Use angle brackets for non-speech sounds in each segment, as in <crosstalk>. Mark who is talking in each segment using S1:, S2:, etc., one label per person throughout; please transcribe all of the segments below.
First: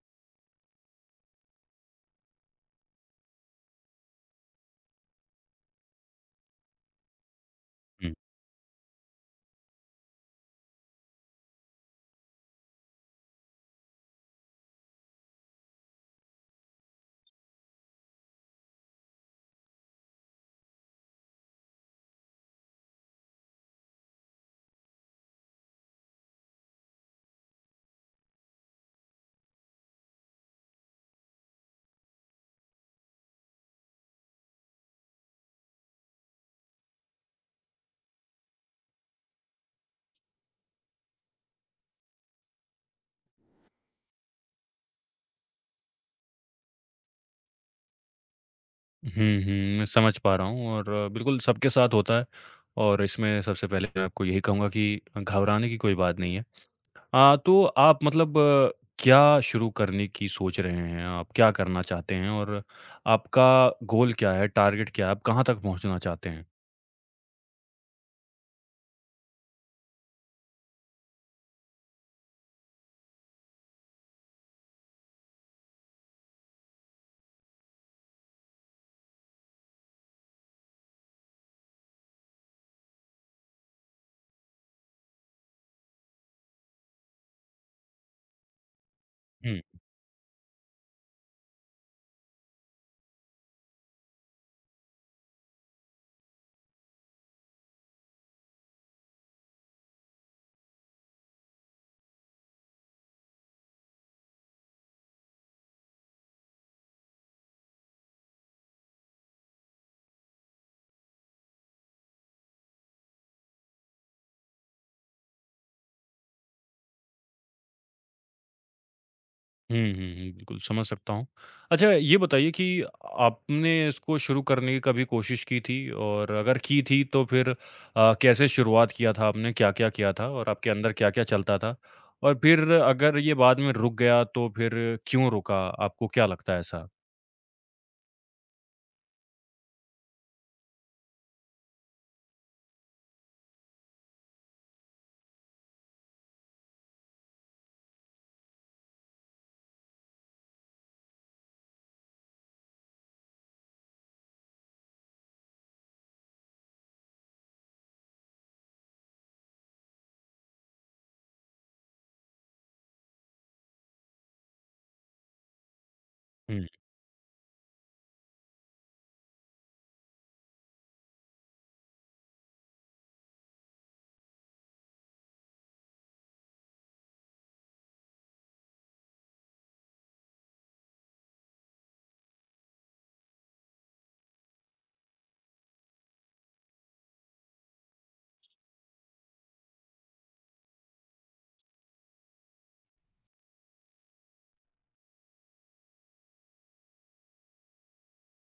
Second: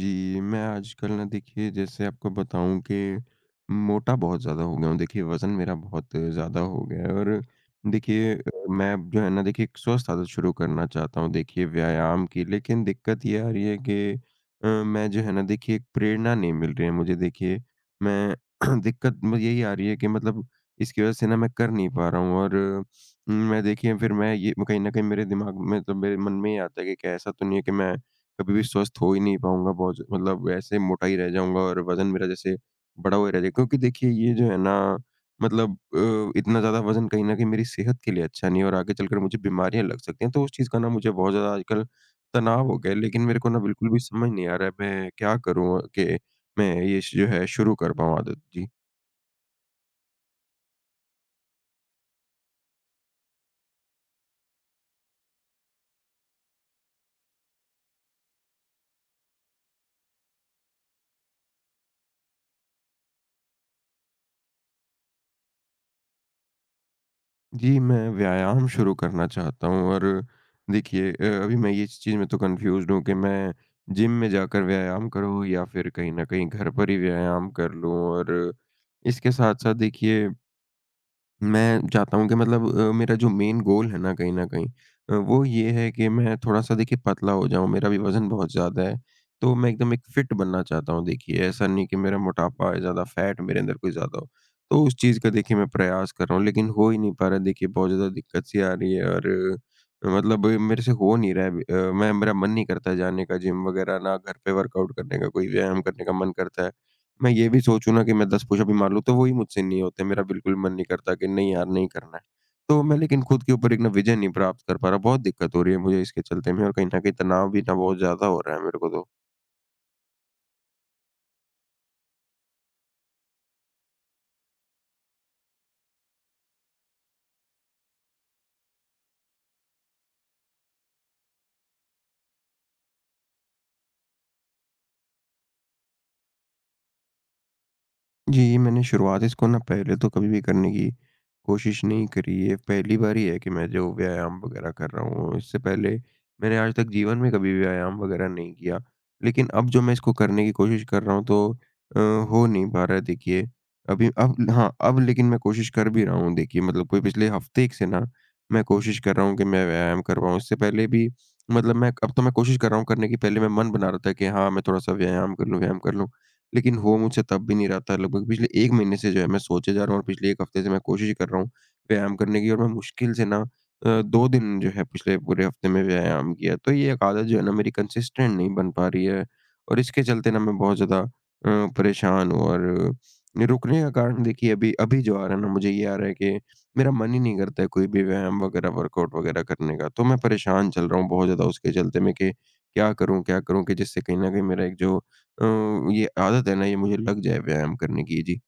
S1: जी, मैं आजकल ना देखिए जैसे आपको बताऊँ कि मोटा बहुत ज़्यादा हो गया हूँ। देखिए वज़न मेरा बहुत ज़्यादा हो गया है और
S2: हुँ।
S1: देखिए मैं जो है ना देखिए एक स्वस्थ आदत शुरू करना चाहता हूँ देखिए व्यायाम की। लेकिन दिक्कत ये आ रही है कि मैं जो है ना देखिए एक प्रेरणा नहीं मिल रही है मुझे देखिए। मैं <clears throat> दिक्कत मुझे यही आ रही है कि मतलब इसकी वज़ह से ना मैं कर नहीं पा रहा हूँ और मैं देखिए फिर मैं ये कहीं न कहीं मेरे दिमाग में तो मेरे मन में ये आता है कि क्या ऐसा तो नहीं है कि मैं कभी भी स्वस्थ हो ही नहीं पाऊँगा, बहुत ज मतलब ऐसे मोटा ही रह जाऊँगा और वज़न मेरा जैसे बढ़ा हुआ ही रह जाएगा, क्योंकि देखिए ये जो है ना मतलब इतना ज़्यादा वज़न कहीं न कहीं मेरी सेहत के लिए अच्छा नहीं है और आगे चलकर मुझे बीमारियाँ लग सकती हैं, तो उस चीज़ का ना मुझे बहुत ज़्यादा आजकल तनाव हो गया है। लेकिन मेरे को ना बिल्कुल भी समझ नहीं आ रहा है मैं क्या करूँ कि मैं ये श जो है शुरू कर पाऊँ आदत? जी।
S2: हुँ, हुँ, मैं समझ पा रहा हूँ और बिल्कुल सबके साथ होता है और इसमें सबसे पहले मैं आपको यही कहूँगा कि घबराने की कोई बात नहीं है। तो आप मतलब क्या शुरू करने की सोच रहे हैं? आप क्या करना चाहते हैं और आपका गोल क्या है, टारगेट क्या है? आप कहाँ तक पहुँचना चाहते हैं?
S1: जी, मैं व्यायाम शुरू करना चाहता हूँ और देखिए अभी मैं ये इस चीज़ में तो कन्फ्यूज़्ड हूँ कि मैं जिम में जाकर व्यायाम करूँ या फिर कहीं न कहीं घर पर ही व्यायाम कर लूँ, और इसके साथ-साथ देखिए मैं चाहता हूँ कि मतलब मेरा जो मेन गोल है ना कहीं न कहीं वो ये है कि मैं थोड़ा-सा देखिए पतला हो जाऊँ, मेरा भी वज़न बहुत ज़्यादा है। तो मैं एकदम एक फिट बनना चाहता हूँ देखिए, ऐसा नहीं कि मेरा मोटापा या ज़्यादा फैट मेरे अंदर कोई ज़्यादा हो। तो उस चीज़ का देखिए मैं प्रयास कर रहा हूँ, लेकिन हो ही नहीं पा रहा है देखिए, बहुत ज़्यादा दिक्कत-सी आ रही है और मतलब मेरे से हो नहीं रहा है मैं मेरा मन नहीं करता है जाने का जिम वग़ैरह ना घर पे वर्कआउट करने का, कोई व्यायाम करने का मन करता है। मैं ये भी सोचूँ ना कि मैं 10 पुशअप ही मार लूँ, तो वो ही मुझसे नहीं होते, मेरा बिल्कुल मन नहीं करता कि नहीं यार नहीं करना है। तो मैं लेकिन खुद के ऊपर एक ना विजय नहीं प्राप्त कर पा रहा, बहुत दिक्कत हो रही है मुझे इसके चलते में, और कहीं न कहीं तनाव भी ना बहुत ज़्यादा हो रहा है मेरे को तो।
S2: हुँ, हुँ, हुँ। बिल्कुल, समझ सकता हूँ। अच्छा ये बताइए कि आपने इसको शुरू करने की कभी कोशिश की थी? और अगर की थी तो फिर कैसे शुरुआत किया था आपने? क्या-क्या किया था? और आपके अंदर क्या-क्या चलता था? और फिर अगर ये बाद में रुक गया तो फिर क्यों रुका? आपको क्या लगता है ऐसा?
S1: जी, मैंने शुरुआत इसको ना पहले तो कभी भी करने की कोशिश नहीं करी है। पहली बार ही है कि मैं जो व्यायाम वगैरह कर रहा हूँ। इससे पहले मैंने आज तक जीवन में कभी व्यायाम वगैरह नहीं किया। लेकिन अब जो मैं इसको करने की कोशिश कर रहा हूँ तो हो नहीं पा रहा है देखिए। अभी अब हाँ, अब लेकिन मैं कोशिश कर भी रहा हूँ देखिए, मतलब कोई पिछले हफ़्ते एक से ना मैं कोशिश कर रहा हूँ कि मैं व्यायाम कर पाऊँ। इससे पहले भी मतलब मैं अब तो मैं कोशिश कर रहा हूँ करने की, पहले मैं मन बना रहा था कि हाँ, मैं थोड़ा-सा व्यायाम कर लूँ, व्यायाम कर लूँ। लेकिन हो मुझसे तब भी नहीं रहा था। लगभग पिछले 1 महीने से जो है मैं सोचे जा रहा हूँ और पिछले 1 हफ्ते से मैं कोशिश कर रहा हूँ व्यायाम करने की, और मैं मुश्किल से ना 2 दिन जो है पिछले पूरे हफ्ते में व्यायाम किया। तो ये एक आदत जो है ना मेरी कंसिस्टेंट नहीं बन पा रही है, और इसके चलते ना मैं बहुत ज़्यादा परेशान हूँ और रुकने का कारण देखिए अभी अभी जो आ रहा है ना मुझे ये आ रहा है कि मेरा मन ही नहीं करता है कोई भी व्यायाम वगैरह वर्कआउट वगैरह करने का। तो मैं परेशान चल रहा हूँ बहुत ज़्यादा उसके चलते मैं कि क्या करूँ कि जिससे कहीं न कहीं मेरा एक जो अ, ये आदत है ना ये मुझे लग जाए व्यायाम करने की। जी।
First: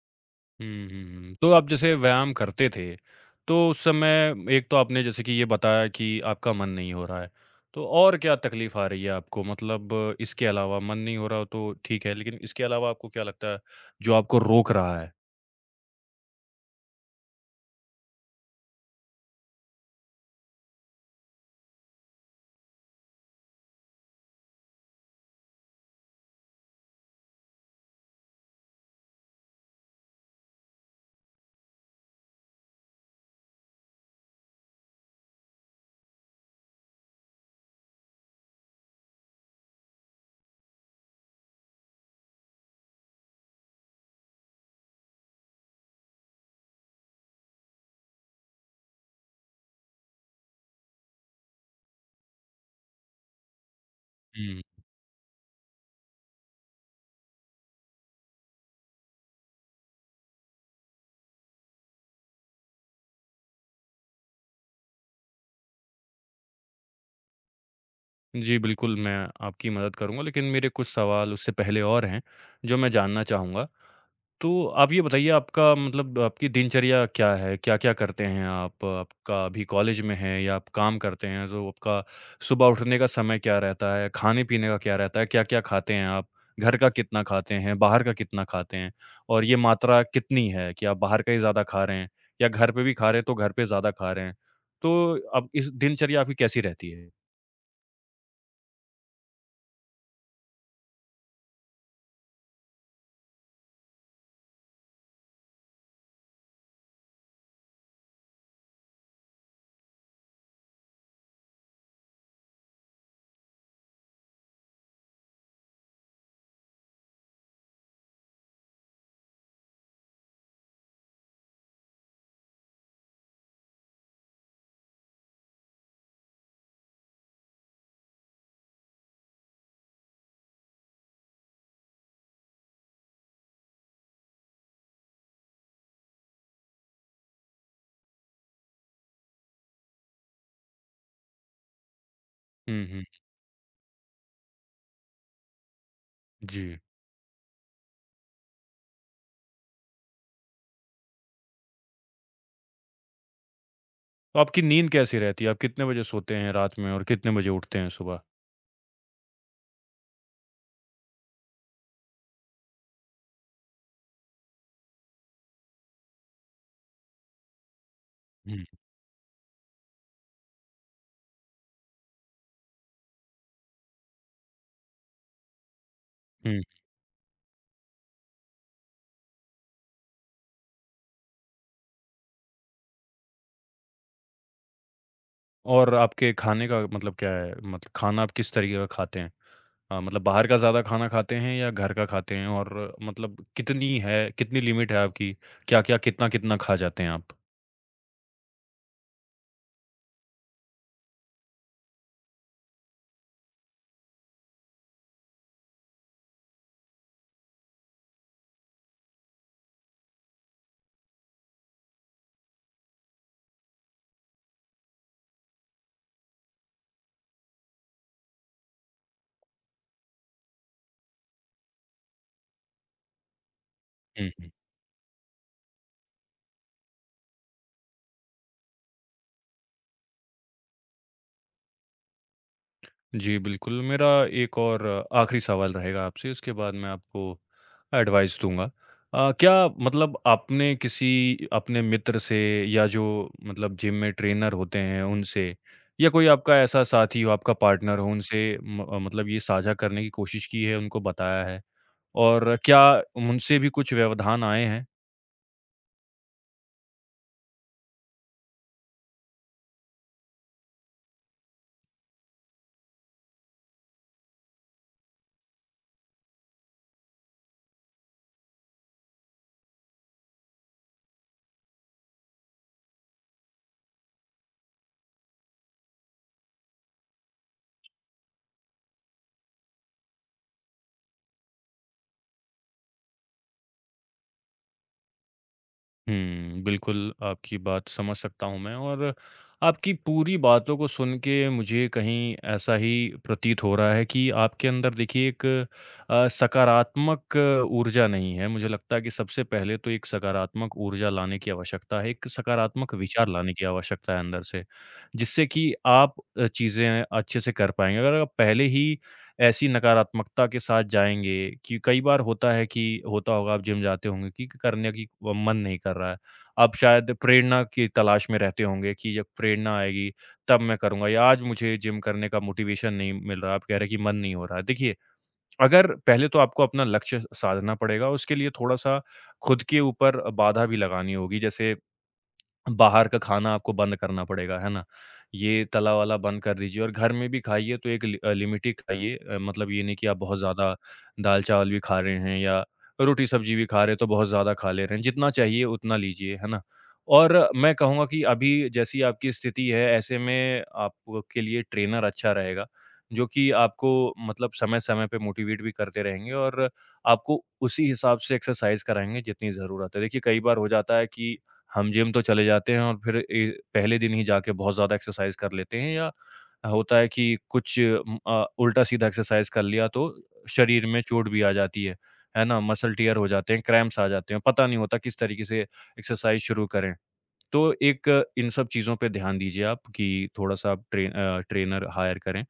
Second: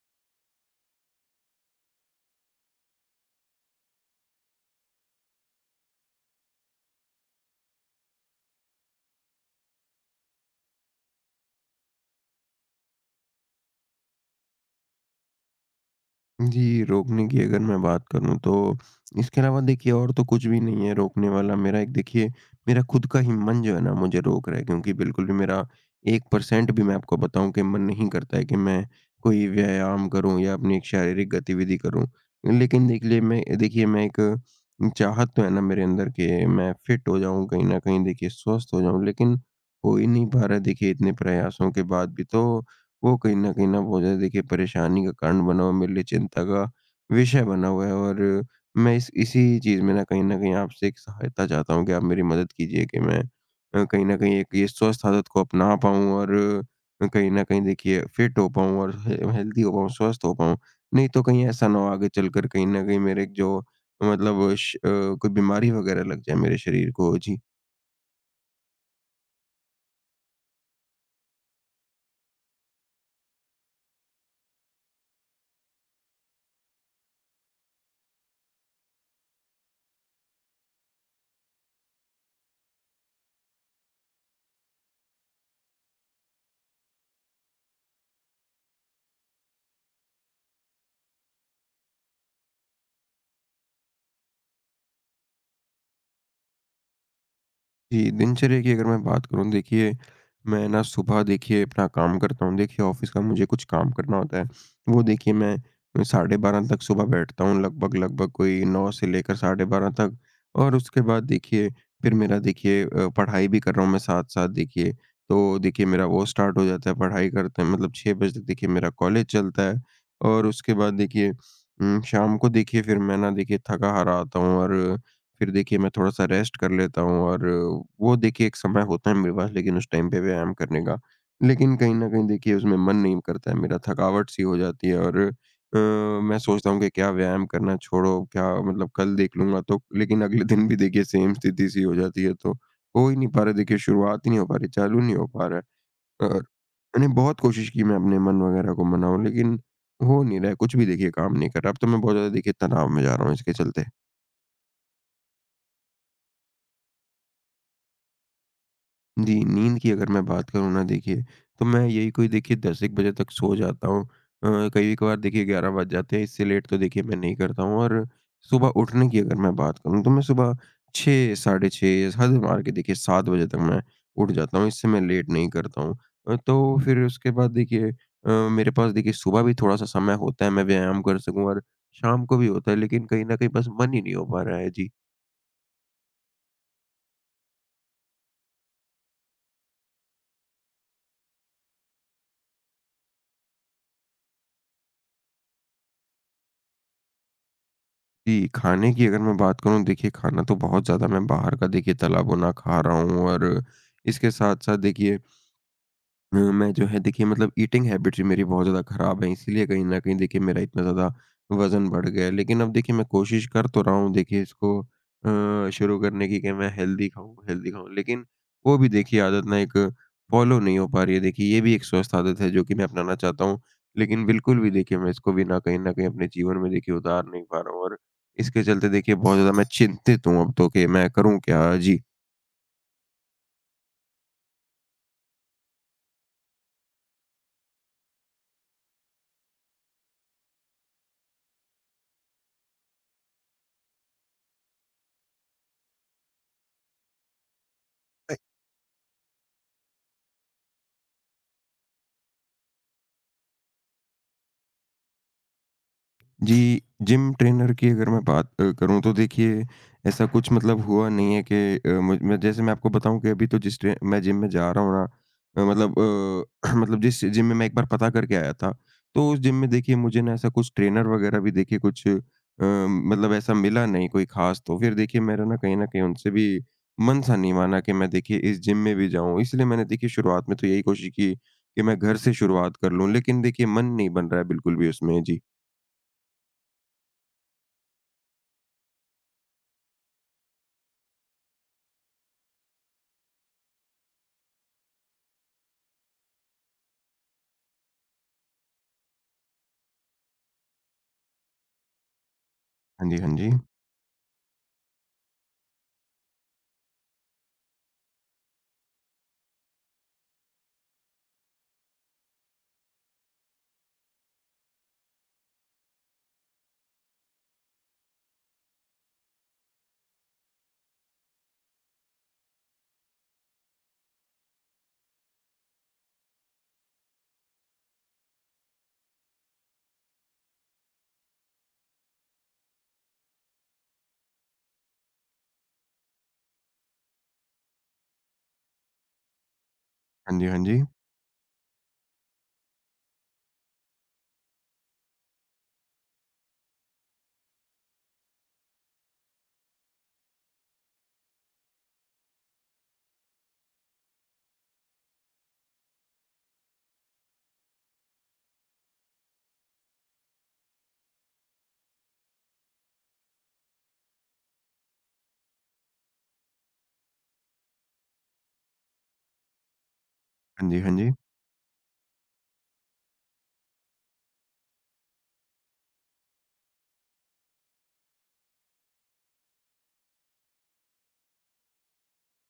S2: हुँ, हुँ, हुँ। तो आप जैसे व्यायाम करते थे, तो उस समय एक तो आपने जैसे कि ये बताया कि आपका मन नहीं हो रहा है, तो और क्या तकलीफ़ आ रही है आपको? मतलब इसके अलावा मन नहीं हो रहा हो तो ठीक है, लेकिन इसके अलावा आपको क्या लगता है जो आपको रोक रहा है?
S1: जी, रोकने की अगर मैं बात करूँ तो इसके अलावा देखिए और तो कुछ भी नहीं है रोकने वाला। मेरा एक देखिए मेरा खुद का ही मन जो है ना मुझे रोक रहा है, क्योंकि बिल्कुल भी मेरा 1% भी मैं आपको बताऊँ कि मन नहीं करता है कि मैं कोई व्यायाम करूँ या अपनी एक शारीरिक गतिविधि करूँ। लेकिन देख लिए मैं देखिए मैं एक चाहत तो है ना मेरे अंदर कि मैं फिट हो जाऊँ कहीं न कहीं देखिए स्वस्थ हो जाऊँ, लेकिन हो ही नहीं पा रहा है देखिए इतने प्रयासों के बाद भी। तो वो कहीं न कहीं ना बहुत ज़्यादा देखिए परेशानी का कारण बना हुआ है, मेरे लिए चिंता का विषय बना हुआ है, और मैं इस इसी चीज़ में ना कहीं न कहीं आपसे एक सहायता चाहता हूँ कि आप मेरी मदद कीजिए कि मैं कहीं न कहीं एक ये
S2: हुँ।
S1: स्वस्थ आदत को अपना पाऊँ और कहीं न कहीं देखिए फिट हो पाऊँ और हे हेल्दी हो पाऊँ, स्वस्थ हो पाऊँ। नहीं तो कहीं ऐसा ना हो आगे चलकर कहीं न कहीं मेरे एक जो मतलब श कोई बीमारी वगैरह लग जाए मेरे शरीर को। जी।
S2: जी, बिल्कुल मैं आपकी मदद करूँगा, लेकिन मेरे कुछ सवाल उससे पहले और हैं, जो मैं जानना चाहूँगा। तो आप ये बताइए आपका मतलब आपकी दिनचर्या क्या है? क्या-क्या करते हैं आप? आपका अभी कॉलेज में हैं या आप काम करते हैं तो आपका सुबह उठने का समय क्या रहता है? खाने-पीने का क्या रहता है? क्या-क्या खाते हैं आप? घर का कितना खाते हैं? बाहर का कितना खाते हैं? और ये मात्रा कितनी है कि आप बाहर का ही ज़्यादा खा रहे हैं या घर पे भी खा रहे हैं तो घर पे ज़्यादा खा रहे हैं? तो अब इस दिनचर्या आपकी कैसी रहती है?
S1: जी, दिनचर्या की अगर मैं बात करूँ देखिए, मैं ना सुबह देखिए अपना काम करता हूँ। देखिए ऑफ़िस का मुझे कुछ काम करना होता है। वो देखिए मैं 12:30 तक सुबह बैठता हूँ, लगभग, लगभग कोई 9 से लेकर 12:30 तक, और उसके बाद देखिए फिर मेरा देखिए पढ़ाई भी कर रहा हूँ मैं साथ-साथ देखिए। तो देखिए मेरा वो स्टार्ट हो जाता है पढ़ाई करते हैं मतलब 6 बजे तक देखिए मेरा कॉलेज चलता है, और उसके बाद देखिए शाम को देखिए फिर मैं ना देखिए थका हारा आता हूँ, और फिर देखिए मैं थोड़ा-सा रेस्ट कर लेता हूँ, और वो देखिए एक समय होता है मेरे पास लेकिन उस टाइम पे व्यायाम करने का। लेकिन कहीं न कहीं देखिए उसमें मन नहीं करता है मेरा, थकावट सी हो जाती है, और मैं सोचता हूँ कि क्या व्यायाम करना छोड़ो, क्या मतलब कल देख लूँगा, तो लेकिन अगले दिन भी देखिए सेम स्थिति सी हो जाती है, तो
S2: हुँ, हुँ।
S1: हो ही नहीं पा रहा है देखिए, शुरुआत ही नहीं हो पा रही, चालू नहीं हो पा रहा है। और
S2: जी।
S1: मैंने बहुत कोशिश की मैं अपने मन वगैरह को मनाऊँ, लेकिन हो नहीं रहा है, कुछ भी देखिए काम नहीं कर रहा। अब तो मैं बहुत ज़्यादा देखिए तनाव में जा रहा हूँ इसके चलते।
S2: तो आपकी नींद कैसी रहती है? आप कितने बजे सोते हैं रात में और कितने बजे उठते हैं सुबह?
S1: जी, नींद की अगर मैं बात करूँ ना देखिए, तो मैं यही कोई देखिए 10 एक बजे तक सो जाता हूँ। कई-कभार देखिए 11 बज जाते हैं, इससे लेट तो देखिए मैं नहीं करता हूँ, और
S2: हुँ।
S1: सुबह उठने की अगर मैं बात करूँ, तो मैं सुबह 6 साढ़े 6 हद मार के देखिए 7 बजे तक मैं उठ जाता हूँ, इससे मैं लेट नहीं करता हूँ।
S2: हुँ।
S1: तो फिर उसके बाद देखिए मेरे पास देखिए सुबह भी थोड़ा-सा समय होता है, मैं व्यायाम कर सकूँ, और शाम को भी होता है, लेकिन कहीं न कहीं बस मन ही नहीं हो पा रहा है। जी।
S2: और आपके खाने का मतलब क्या है? मतलब खाना आप किस तरीके का खाते हैं? मतलब बाहर का ज़्यादा खाना खाते हैं या घर का खाते हैं? और मतलब कितनी है कितनी लिमिट है आपकी? क्या-क्या, कितना-कितना खा जाते हैं आप?
S1: जी, खाने की अगर मैं बात करूँ देखिए, खाना तो बहुत ज़्यादा मैं बाहर का देखिए तला भुना खा रहा हूँ, और इसके साथ-साथ देखिए मैं जो है देखिए मतलब ईटिंग हैबिट ही मेरी बहुत ज़्यादा ख़राब है, इसीलिए कहीं न कहीं देखिए मेरा इतना ज़्यादा वज़न बढ़ गया है। लेकिन अब देखिए मैं कोशिश कर तो रहा हूँ देखिए इसको शुरू करने की कि मैं हेल्दी खाऊँ, हेल्दी खाऊँ, लेकिन वो भी देखिए आदत ना एक फ़ॉलो नहीं हो पा रही है। देखिए ये भी एक स्वस्थ आदत है जो कि मैं अपनाना चाहता हूँ, लेकिन
S2: हुँ।
S1: बिल्कुल भी देखिए मैं इसको भी ना कहीं न कहीं अपने जीवन में देखिए उतार नहीं पा रहा हूँ, और इसके चलते देखिए बहुत ज़्यादा मैं चिंतित हूँ अब तो कि मैं करूँ क्या? जी।
S2: जी, बिल्कुल। मेरा एक और आखिरी सवाल रहेगा आपसे, उसके बाद मैं आपको एडवाइस दूँगा। क्या मतलब आपने किसी अपने मित्र से या जो मतलब जिम में ट्रेनर होते हैं उनसे या कोई आपका ऐसा साथी हो, आपका पार्टनर हो, उनसे मतलब ये साझा करने की कोशिश की है, उनको बताया है? और क्या उनसे भी कुछ व्यवधान आए हैं?
S1: जी, जिम ट्रेनर की अगर मैं बात करूँ तो देखिए ऐसा कुछ मतलब हुआ नहीं है कि मुझ में जैसे मैं आपको बताऊँ कि अभी तो जिस ट्रे मैं जिम में जा रहा हूँ ना मतलब <clears throat> मतलब जिस जिम में मैं एक बार पता करके आया था, तो उस जिम में देखिए मुझे ना ऐसा कुछ ट्रेनर वग़ैरह भी देखिए कुछ मतलब ऐसा मिला नहीं कोई ख़ास, तो फिर देखिए मेरा ना कहीं न कहीं उनसे भी मन सा नहीं माना कि मैं देखिए इस जिम में भी जाऊँ। इसलिए मैंने देखिए शुरुआत में तो यही कोशिश की कि मैं घर से शुरुआत कर लूँ, लेकिन देखिए मन नहीं बन रहा है बिल्कुल भी उसमें। जी।
S2: हुँ, बिल्कुल, आपकी बात समझ सकता हूँ मैं और आपकी पूरी बातों को सुन के मुझे कहीं ऐसा ही प्रतीत हो रहा है कि आपके अंदर देखिए एक सकारात्मक ऊर्जा नहीं है। मुझे लगता है कि सबसे पहले तो एक सकारात्मक ऊर्जा लाने की आवश्यकता है, एक सकारात्मक
S1: हाँ जी,
S2: विचार
S1: हाँ जी।
S2: लाने की आवश्यकता है अंदर से, जिससे कि आप चीज़ें अच्छे से कर पाएँगे। अगर आप पहले ही ऐसी नकारात्मकता के साथ जाएँगे कि कई बार होता है कि होता होगा आप जिम जाते होंगे कि करने की व मन नहीं कर रहा है। आप शायद प्रेरणा की तलाश में रहते होंगे कि जब प्रेरणा आएगी तब मैं करूँगा या आज मुझे जिम करने का मोटिवेशन नहीं मिल रहा। आप कह रहे हैं कि मन नहीं हो रहा है। देखिए, अगर पहले तो आपको अपना लक्ष्य साधना पड़ेगा, उसके लिए थोड़ा-सा खुद के ऊपर बाधा भी लगानी होगी। जैसे बाहर का खाना आपको बंद करना पड़ेगा, है ना? ये तला-वाला बंद कर दीजिए और घर में भी खाइए तो एक लिमिट ही खाइए मतलब ये नहीं कि आप बहुत
S1: हाँ जी, हाँ
S2: ज़्यादा
S1: जी।
S2: दाल-चावल भी खा रहे हैं या रोटी-सब्जी भी खा रहे हैं तो बहुत ज़्यादा खा ले रहे हैं। जितना चाहिए उतना लीजिए, है ना? और मैं कहूँगा कि अभी जैसी आपकी स्थिति है ऐसे में आपके लिए ट्रेनर अच्छा रहेगा, जो कि आपको मतलब समय-समय पे मोटिवेट भी करते रहेंगे और आपको उसी हिसाब से एक्सरसाइज़ कराएँगे जितनी ज़रूरत है। देखिए कई बार हो जाता है कि हम जिम तो चले जाते हैं और फिर पहले दिन ही जाके बहुत ज़्यादा एक्सरसाइज कर लेते हैं या होता है कि कुछ उल्टा-सीधा एक्सरसाइज कर लिया तो
S1: हाँ जी,
S2: शरीर
S1: हाँ
S2: में
S1: जी।
S2: चोट भी आ जाती है ना? मसल टियर हो जाते हैं, क्रैम्प्स आ जाते हैं, पता नहीं होता किस तरीके से एक्सरसाइज शुरू करें। तो एक इन सब चीज़ों पे ध्यान दीजिए आप कि थोड़ा-सा आप ट्रेनर हायर करें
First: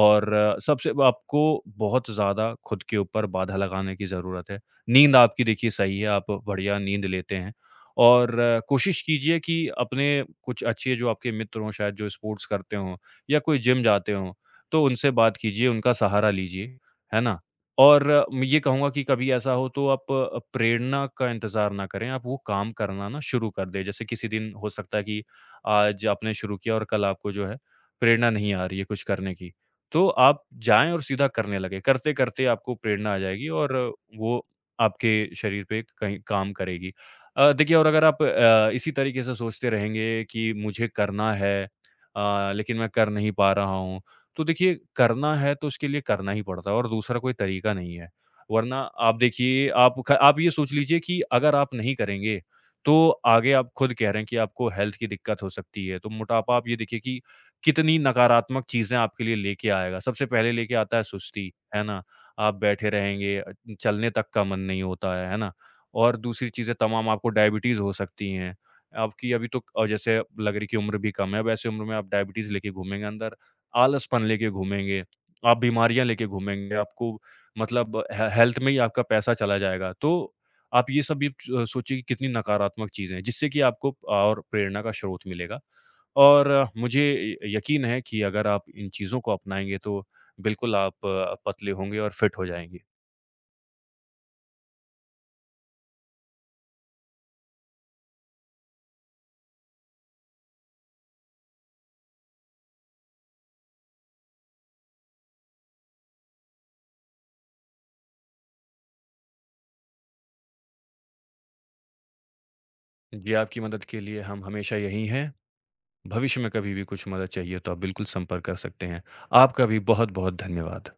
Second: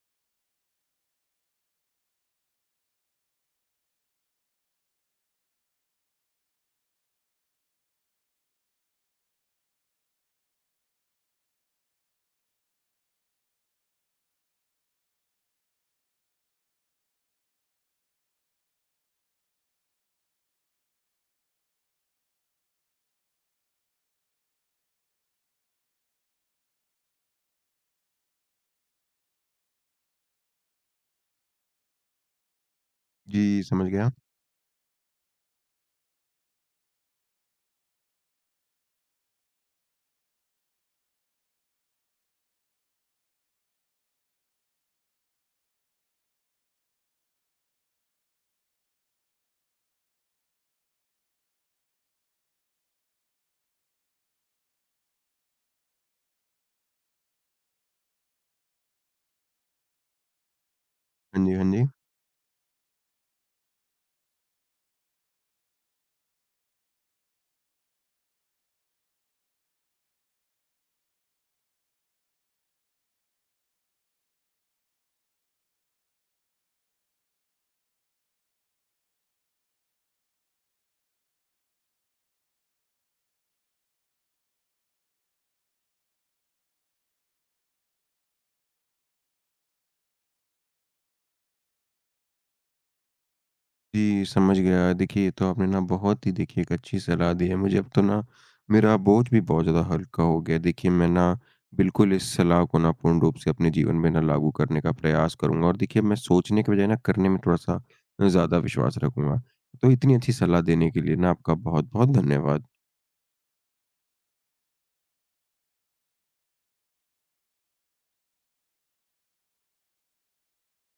S2: और सबसे आपको बहुत ज़्यादा खुद के ऊपर बाधा लगाने की ज़रूरत है। नींद आपकी देखिए सही है, आप बढ़िया नींद लेते हैं और कोशिश कीजिए कि अपने कुछ अच्छे जो आपके मित्र हों शायद जो स्पोर्ट्स करते हों या कोई जिम जाते हों, तो उनसे बात कीजिए, उनका सहारा लीजिए, है ना? और मैं ये कहूँगा कि कभी ऐसा हो तो आप प्रेरणा का इंतज़ार ना करें, आप वो काम करना ना शुरू कर दें। जैसे किसी दिन हो सकता है कि आज आपने शुरू किया और कल आपको जो है प्रेरणा नहीं आ रही है कुछ करने की, तो आप जाएँ और सीधा करने लगें। करते-करते आपको प्रेरणा आ जाएगी
S1: जी,
S2: और
S1: समझ गया।
S2: वो आपके शरीर पे कहीं काम करेगी। देखिए और अगर आप इसी तरीके से सोचते रहेंगे कि मुझे करना है लेकिन मैं कर नहीं पा रहा हूँ तो देखिए करना है तो उसके लिए करना ही पड़ता है और दूसरा कोई तरीका नहीं है। वरना आप देखिए आप ये सोच लीजिए कि अगर आप नहीं करेंगे, तो आगे आप खुद कह रहे हैं कि आपको हेल्थ की दिक्कत हो सकती है। तो मोटापा आप ये देखिए कि कितनी नकारात्मक चीज़ें आपके लिए लेके आएगा। सबसे पहले लेके आता है
S1: हाँ
S2: सुस्ती,
S1: जी, हाँ
S2: है
S1: जी।
S2: ना? आप बैठे रहेंगे, चलने तक का मन नहीं होता है ना? और दूसरी चीज़ें तमाम आपको डायबिटीज़ हो सकती हैं। आपकी अभी तो जैसे लग रही कि उम्र भी कम है, वैसे उम्र में आप डायबिटीज़ लेके घूमेंगे अंदर। आलसपन लेके घूमेंगे, आप बीमारियाँ लेके घूमेंगे, आपको मतलब हे हेल्थ में ही आपका पैसा चला जाएगा। तो आप ये सब भी च सोचिए कि कितनी नकारात्मक चीज़ें हैं, जिससे कि आपको और प्रेरणा का स्रोत मिलेगा। और मुझे य यकीन है कि अगर आप इन चीज़ों को अपनाएँगे तो बिल्कुल आप पतले होंगे और फिट हो जाएँगे।
S1: जी, समझ गया। देखिए, ये तो आपने ना बहुत ही देखिए एक अच्छी सलाह दी है मुझे। अब तो ना मेरा बोझ भी बहुत ज़्यादा हल्का हो गया है। देखिए, मैं ना बिल्कुल इस सलाह को ना पूर्ण रूप से अपने जीवन में ना लागू करने का प्रयास करूँगा, और देखिए, मैं सोचने के बजाय ना करने में थोड़ा-सा ज़्यादा विश्वास रखूँगा। तो इतनी अच्छी सलाह देने के लिए ना आपका बहुत-बहुत धन्यवाद।
S2: जी, आपकी मदद के लिए हम हमेशा यहीं हैं। भविष्य में कभी भी कुछ मदद चाहिए तो आप बिल्कुल संपर्क कर सकते हैं। आपका भी बहुत-बहुत धन्यवाद।